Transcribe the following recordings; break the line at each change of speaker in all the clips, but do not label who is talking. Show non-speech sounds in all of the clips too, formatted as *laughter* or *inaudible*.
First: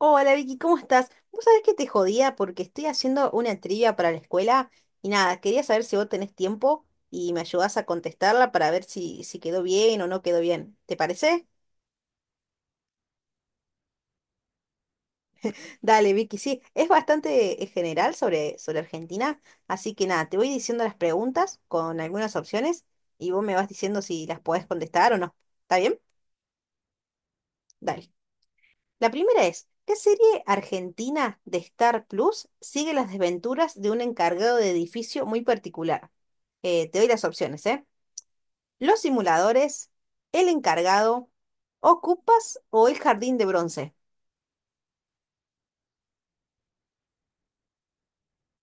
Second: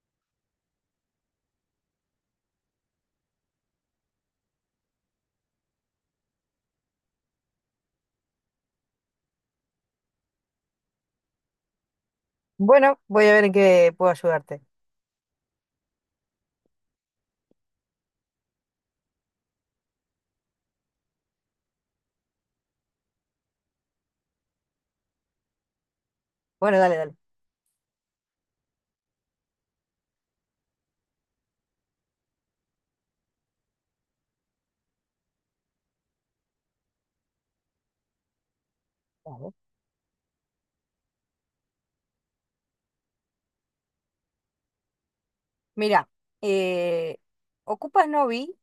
Hola Vicky, ¿cómo estás? Vos sabés que te jodía porque estoy haciendo una trivia para la escuela y nada, quería saber si vos tenés tiempo y me ayudás a contestarla para ver si quedó bien o no quedó bien. ¿Te parece?
Bueno, voy a ver en qué puedo ayudarte.
*laughs* Dale, Vicky, sí, es bastante general sobre Argentina, así que nada, te voy diciendo las preguntas con algunas opciones y vos me vas diciendo si las podés contestar o no. ¿Está bien?
Bueno, dale, dale.
Dale. La primera es, ¿qué serie argentina de Star Plus sigue las desventuras de un encargado de edificio muy particular? Te doy las opciones, ¿eh? Los
Vale.
simuladores, el encargado, Ocupas o el jardín de bronce.
Mira, eh, Ocupas no vi,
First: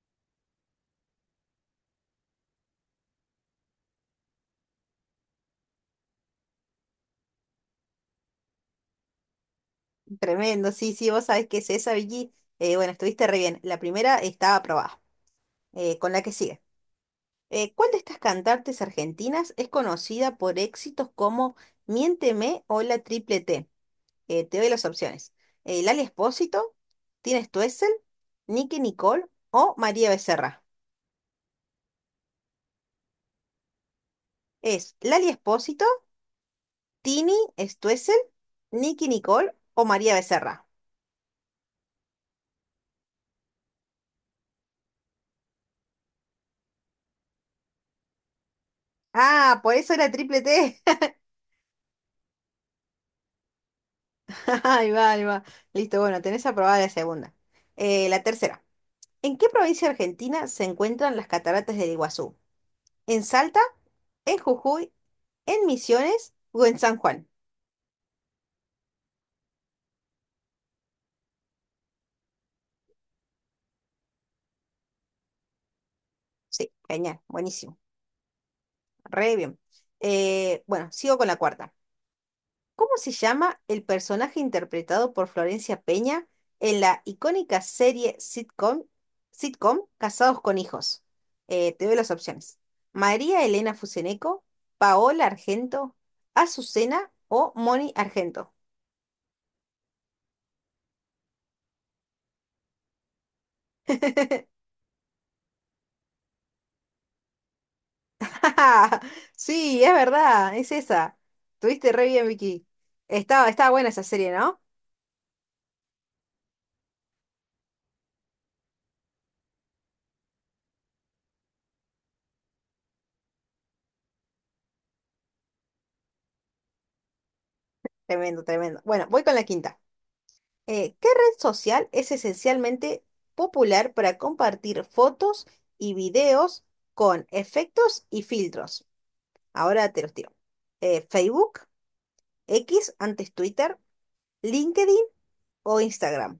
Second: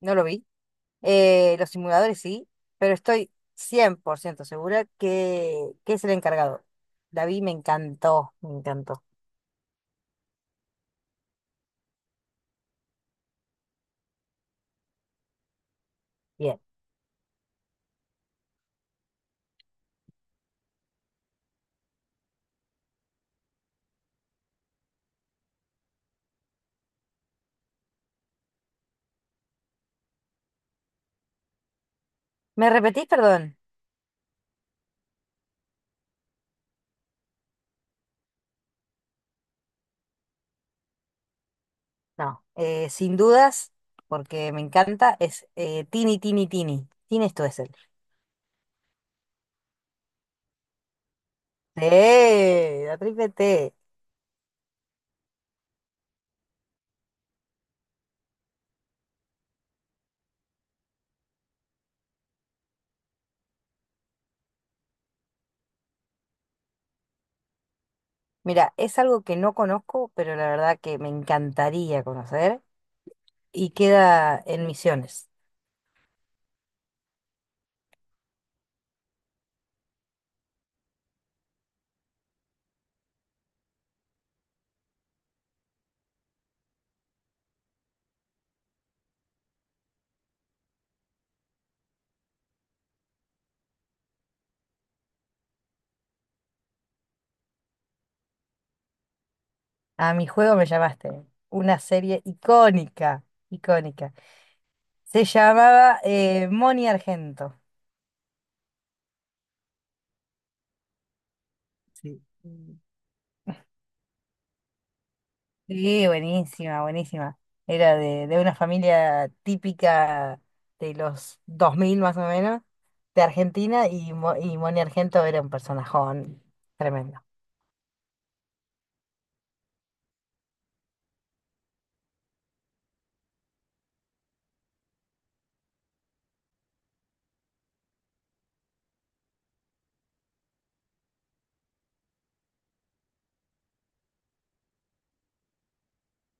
no lo vi, los simuladores sí, pero estoy 100% segura que es el encargado. La vi, me encantó, me encantó.
Tremendo, sí, sí, vos sabés que es esa, Vicky. Bueno, estuviste re bien. La primera estaba aprobada. Con la que
Bien.
sigue. ¿Cuál de estas cantantes argentinas es conocida por éxitos como Miénteme o La Triple T? Te doy las opciones. Lali Espósito, Tina Stoessel, Nicky Nicole o María Becerra.
¿Me repetís, perdón?
Es Lali Espósito, Tini Stoessel, Nicky Nicole o María Becerra.
No, sin dudas, porque me encanta, es Tini, Tini, Tini. Tini esto es él.
Ah, por eso era triple T.
Sí, la triple T.
*laughs* Ahí va, ahí va. Listo, bueno, tenés aprobada la segunda. La tercera. ¿En qué provincia argentina se encuentran las cataratas del Iguazú? ¿En Salta, en Jujuy, en Misiones o en San Juan?
Mira, es algo que no conozco, pero la verdad que me encantaría conocer. Y queda en Misiones.
Sí, genial, buenísimo. Re bien. Bueno, sigo con la cuarta. ¿Cómo se llama el personaje interpretado por Florencia Peña en la icónica serie sitcom Casados con Hijos? Te doy las opciones. María Elena Fuseneco, Paola Argento, Azucena o Moni Argento.
A mi juego me llamaste. Una serie icónica, icónica.
*laughs*
Se llamaba Moni Argento.
Sí, es verdad, es esa. Tuviste re
Sí.
bien, Vicky.
Mm.
Estaba buena esa serie, ¿no?
Sí, buenísima, buenísima. Era de una familia típica de los 2000 más o menos, de Argentina, y Moni Argento era un personajón tremendo.
Tremendo, tremendo. Bueno, voy con la quinta. ¿Qué red social es esencialmente popular para compartir fotos y videos con efectos y filtros? Ahora te los tiro. Facebook, X, antes Twitter, LinkedIn o Instagram.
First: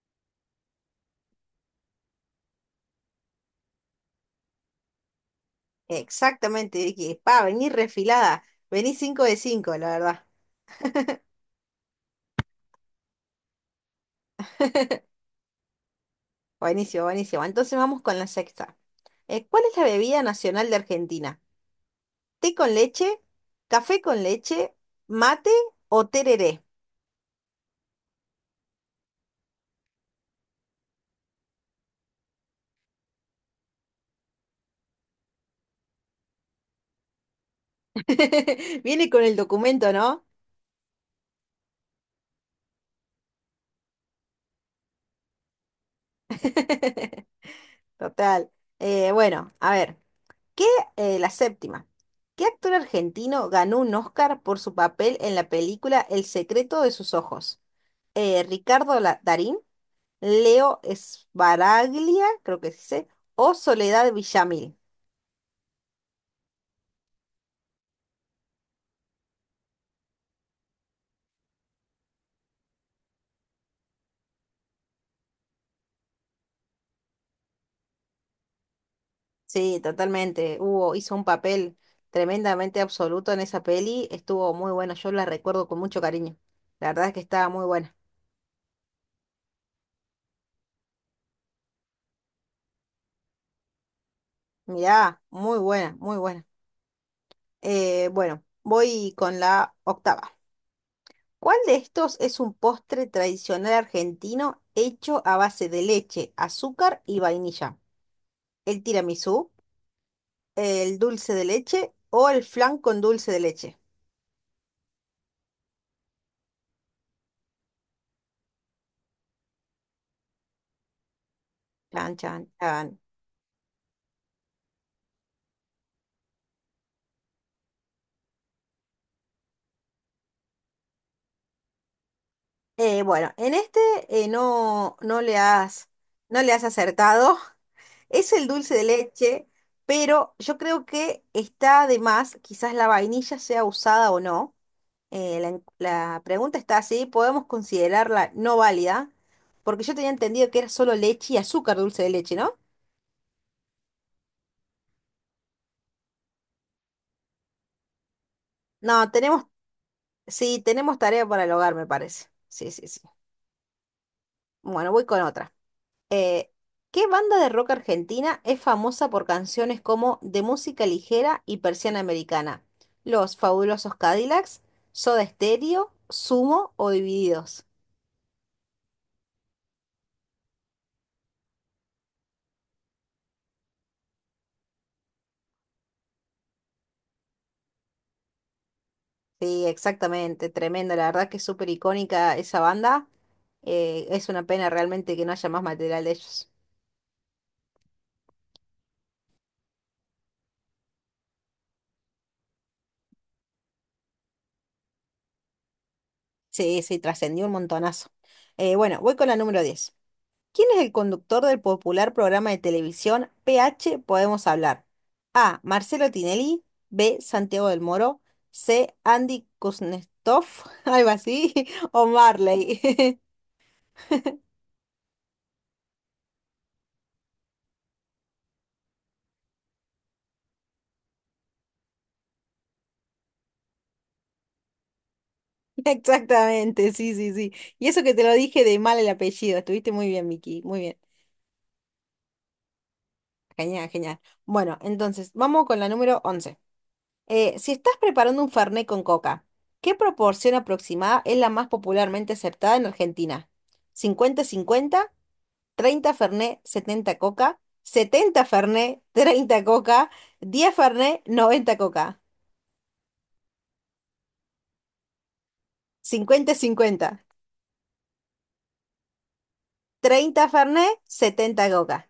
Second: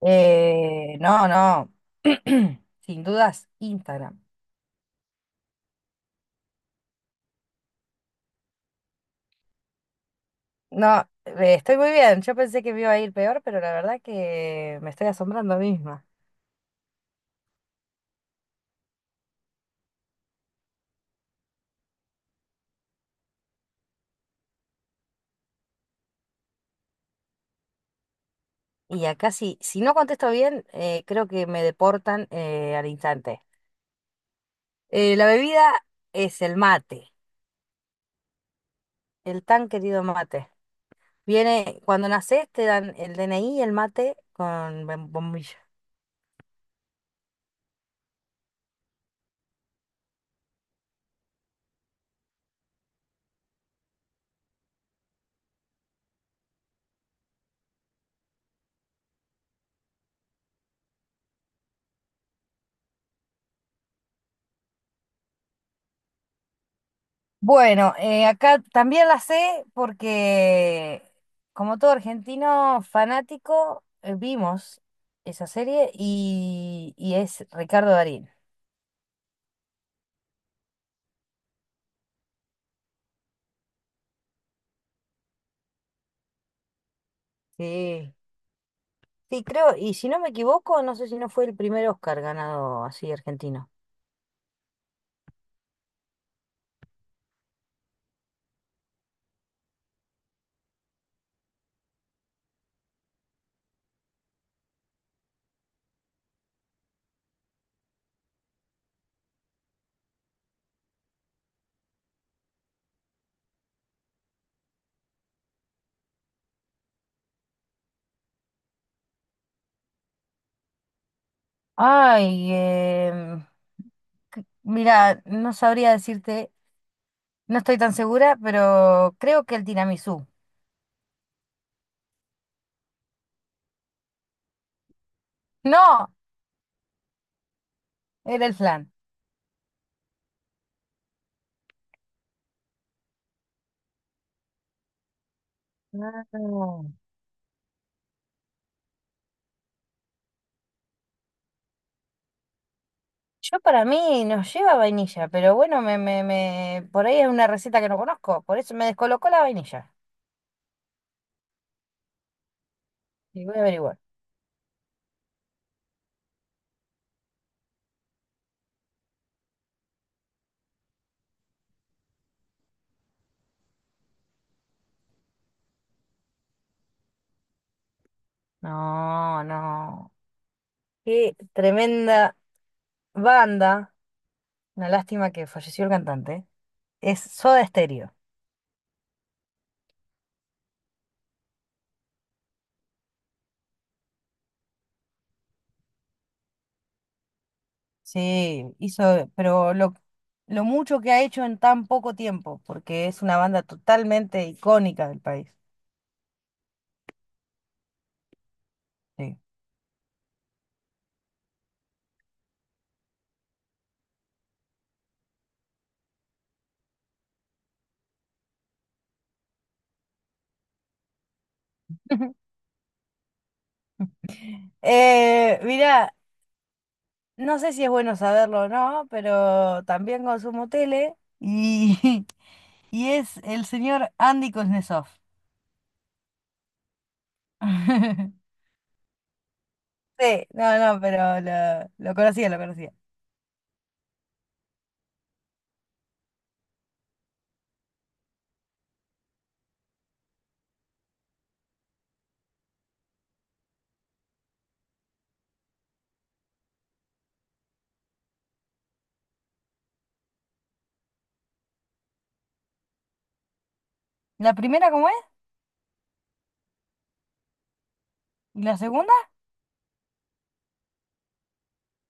No, no, *clears throat* sin dudas, Instagram.
Exactamente, Vicky. Pa, vení refilada. Vení 5 de 5, la verdad.
No, estoy muy bien. Yo pensé que me iba a ir peor, pero la verdad que me estoy asombrando a mí misma.
Buenísimo, buenísimo. Entonces vamos con la sexta. ¿Cuál es la bebida nacional de Argentina? ¿Té con leche? ¿Café con leche? ¿Mate o tereré?
Y acá sí, si no contesto bien, creo que me deportan al instante. La bebida es el mate,
*laughs* Viene con el
el tan
documento,
querido
¿no?
mate. Viene, cuando nacés te dan el DNI y el mate con bombilla.
*laughs* Total. Bueno, a ver, ¿qué, la séptima. ¿Qué actor argentino ganó un Oscar por su papel en la película El secreto de sus ojos? Darín, Leo Sbaraglia, creo que se dice, o Soledad Villamil?
Bueno, acá también la sé porque, como todo argentino fanático, vimos esa serie y es Ricardo Darín.
Sí, totalmente. Hizo un papel tremendamente absoluto en esa peli. Estuvo muy bueno. Yo la recuerdo con mucho cariño. La verdad es que estaba muy buena.
Sí, sí, creo, y si no me equivoco, no sé si no fue el primer Oscar ganado así argentino.
Mirá, muy buena, muy buena. Bueno, voy con la octava. ¿Cuál de estos es un postre tradicional argentino hecho a base de leche, azúcar y vainilla? ¿El tiramisú, el dulce de leche o el flan con dulce de leche? Chan, chan,
Ay,
chan.
mira, no sabría decirte, no estoy tan segura, pero creo que el tiramisú.
Bueno, en este no,
No,
no le has acertado. *laughs* Es
era
el
el
dulce de
flan.
leche, pero yo creo que está de más, quizás la vainilla sea usada o no. La pregunta está
Ah.
así, podemos considerarla no válida, porque yo tenía entendido que era solo leche y azúcar dulce de leche, ¿no?
Yo para mí nos lleva vainilla, pero bueno, me, por ahí es una receta que no conozco, por eso me
No,
descolocó la vainilla.
sí, tenemos tarea para el hogar, me parece. Sí, sí, sí.
Y voy a averiguar.
Bueno, voy con otra. Eh, ¿Qué banda de rock argentina es famosa por canciones como De música ligera y Persiana Americana? Los Fabulosos Cadillacs, Soda Stereo, Sumo o Divididos.
No, no. Qué tremenda banda. Una lástima que falleció el cantante. Es Soda Stereo.
Sí, exactamente, tremendo, la verdad que es súper icónica esa banda. Es una pena realmente que no haya más material de ellos.
Sí, hizo, pero lo mucho que ha hecho en tan poco tiempo, porque es una banda totalmente icónica del país.
Sí, sí, trascendió un montonazo. Bueno, voy con la
Sí.
número diez ¿Quién es el conductor del popular programa de televisión PH Podemos Hablar? A. Marcelo Tinelli. B. Santiago del Moro. C. Andy Kuznetsov, *laughs* algo así. O
*laughs*
Marley.
Mira, no sé si es bueno saberlo o no, pero también consumo tele y, *laughs* y es el señor Andy Kuznetsov.
*laughs* Exactamente, sí, sí, sí. Y eso que te lo
*laughs*
dije de mal el apellido. Estuviste muy bien,
Sí,
Miki.
no,
Muy bien.
no, pero lo conocía, lo conocía.
Genial, genial. Bueno, entonces, vamos con la número 11. Si estás preparando un fernet con coca, ¿qué proporción aproximada es la más popularmente aceptada en Argentina? ¿50-50, 30 fernet, 70 coca? ¿70 fernet, 30 coca? ¿10 fernet, 90 coca?
¿La primera cómo es?
cincuenta-cincuenta,
¿Y la segunda?
treinta fernet, setenta coca?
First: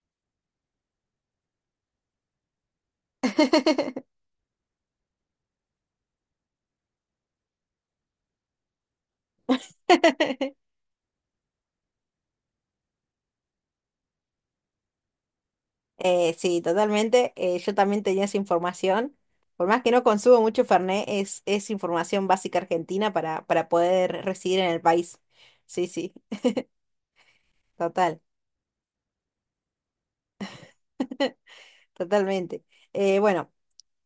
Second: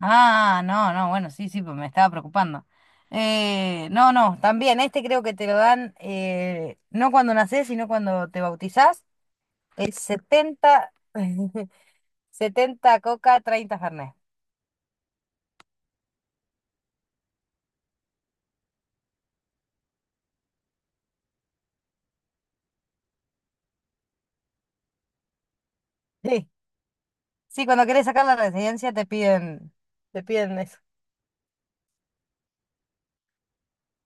Ah, no, no, bueno, sí, sí, pues me estaba preocupando. No,
*laughs*
no, también este creo que te lo dan no cuando nacés, sino cuando te bautizás. Es 70 *laughs* 70 coca, 30 Fernet.
Sí, totalmente. Yo también tenía esa información. Por más que no consumo mucho Fernet, es información básica argentina para poder residir en el país. Sí, sí,
Sí, sí, cuando
*laughs*
querés
total,
sacar la residencia te piden eso.
*laughs* totalmente. Eh, bueno,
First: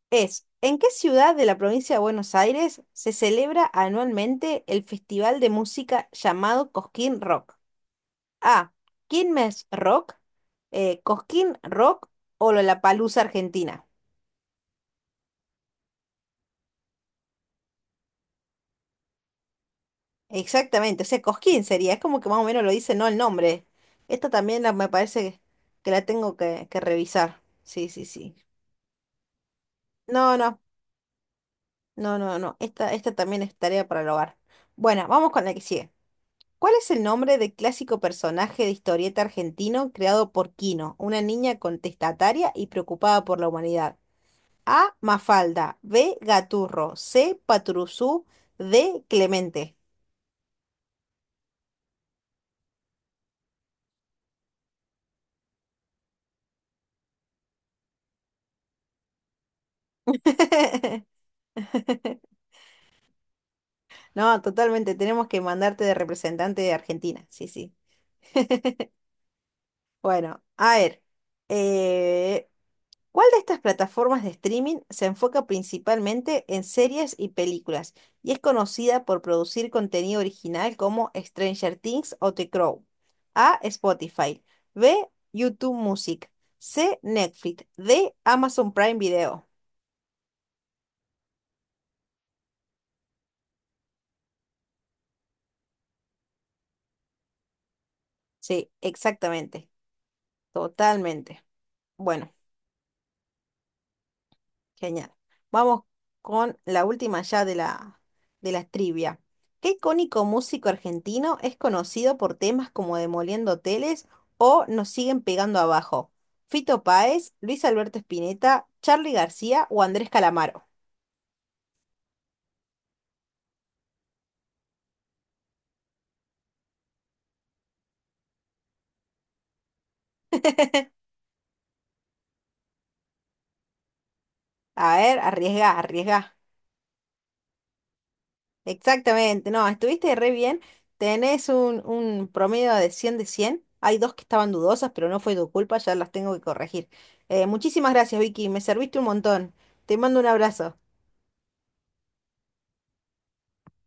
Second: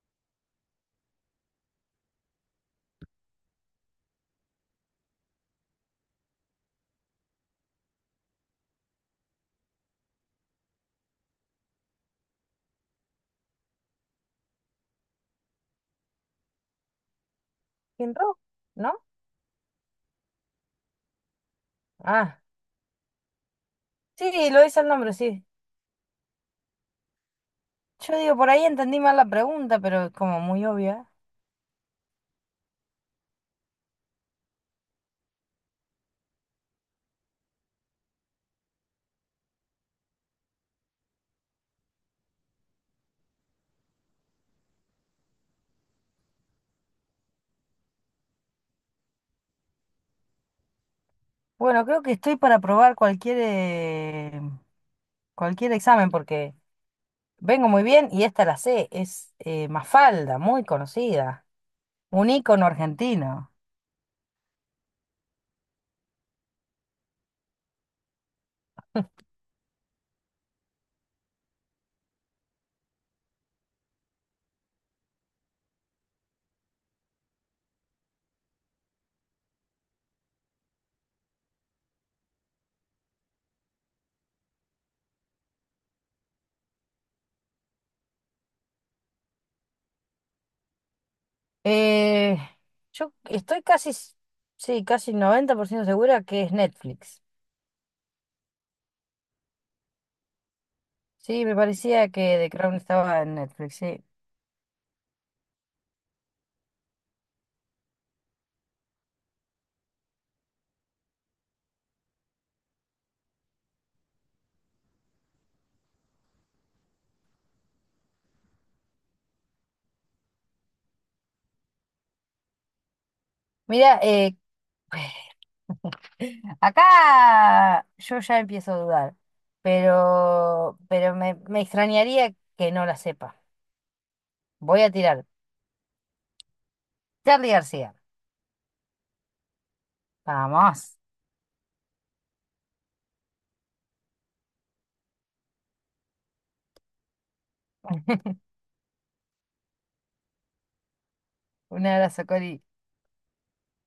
¿En qué ciudad de la provincia de Buenos Aires se celebra anualmente el festival de música llamado Cosquín Rock? A. Quilmes Rock, Cosquín Rock o Lollapalooza Argentina.
¿Kinro? ¿No?
Exactamente, o sea, Cosquín sería, es como que más
Ah,
o menos lo dice, no el nombre.
sí, lo dice
Me
el nombre,
parece
sí.
que la tengo que revisar. Sí, sí,
Yo
sí.
digo, por ahí entendí mal la pregunta, pero es
No,
como
no,
muy obvia.
no, no, no. Esta también es tarea para el hogar. Bueno, vamos con la que sigue. ¿Cuál es el nombre del clásico personaje de historieta argentino creado por Quino, una niña contestataria y preocupada por la humanidad? A. Mafalda, B. Gaturro, C. Paturuzú, D. Clemente.
Bueno, creo que estoy para probar cualquier examen porque... Vengo muy bien y esta la sé, es Mafalda, muy
*laughs*
conocida, un ícono argentino.
No, totalmente. Tenemos que mandarte de representante de Argentina. Sí, sí. Bueno, a ver. eh, ¿Cuál de estas plataformas de streaming se enfoca principalmente en series y películas y es conocida por producir contenido original como Stranger Things o The Crow? A. Spotify. B. YouTube Music. C. Netflix. D. Amazon Prime Video.
Eh, yo estoy casi, sí, casi 90% segura que es Netflix.
Sí, exactamente. Totalmente.
Sí, me parecía
Bueno.
que The Crown estaba en Netflix, sí.
Genial. Vamos con la última ya de de la trivia. ¿Qué icónico músico argentino es conocido por temas como Demoliendo Hoteles o Nos siguen pegando abajo? ¿Fito Páez, Luis Alberto Spinetta, Charly García o Andrés Calamaro?
Mira, *sighs* *laughs* acá yo ya empiezo a dudar, pero,
*laughs*
pero me extrañaría que no la sepa. Voy a
A ver,
tirar.
arriesga, arriesga.
Charlie García.
Exactamente, no, estuviste re bien.
Vamos.
Tenés un promedio de 100 de 100. Hay dos que estaban dudosas, pero no fue tu culpa, ya las tengo que corregir. Muchísimas gracias, Vicky, me serviste un montón. Te mando un abrazo.
Un abrazo, Cori.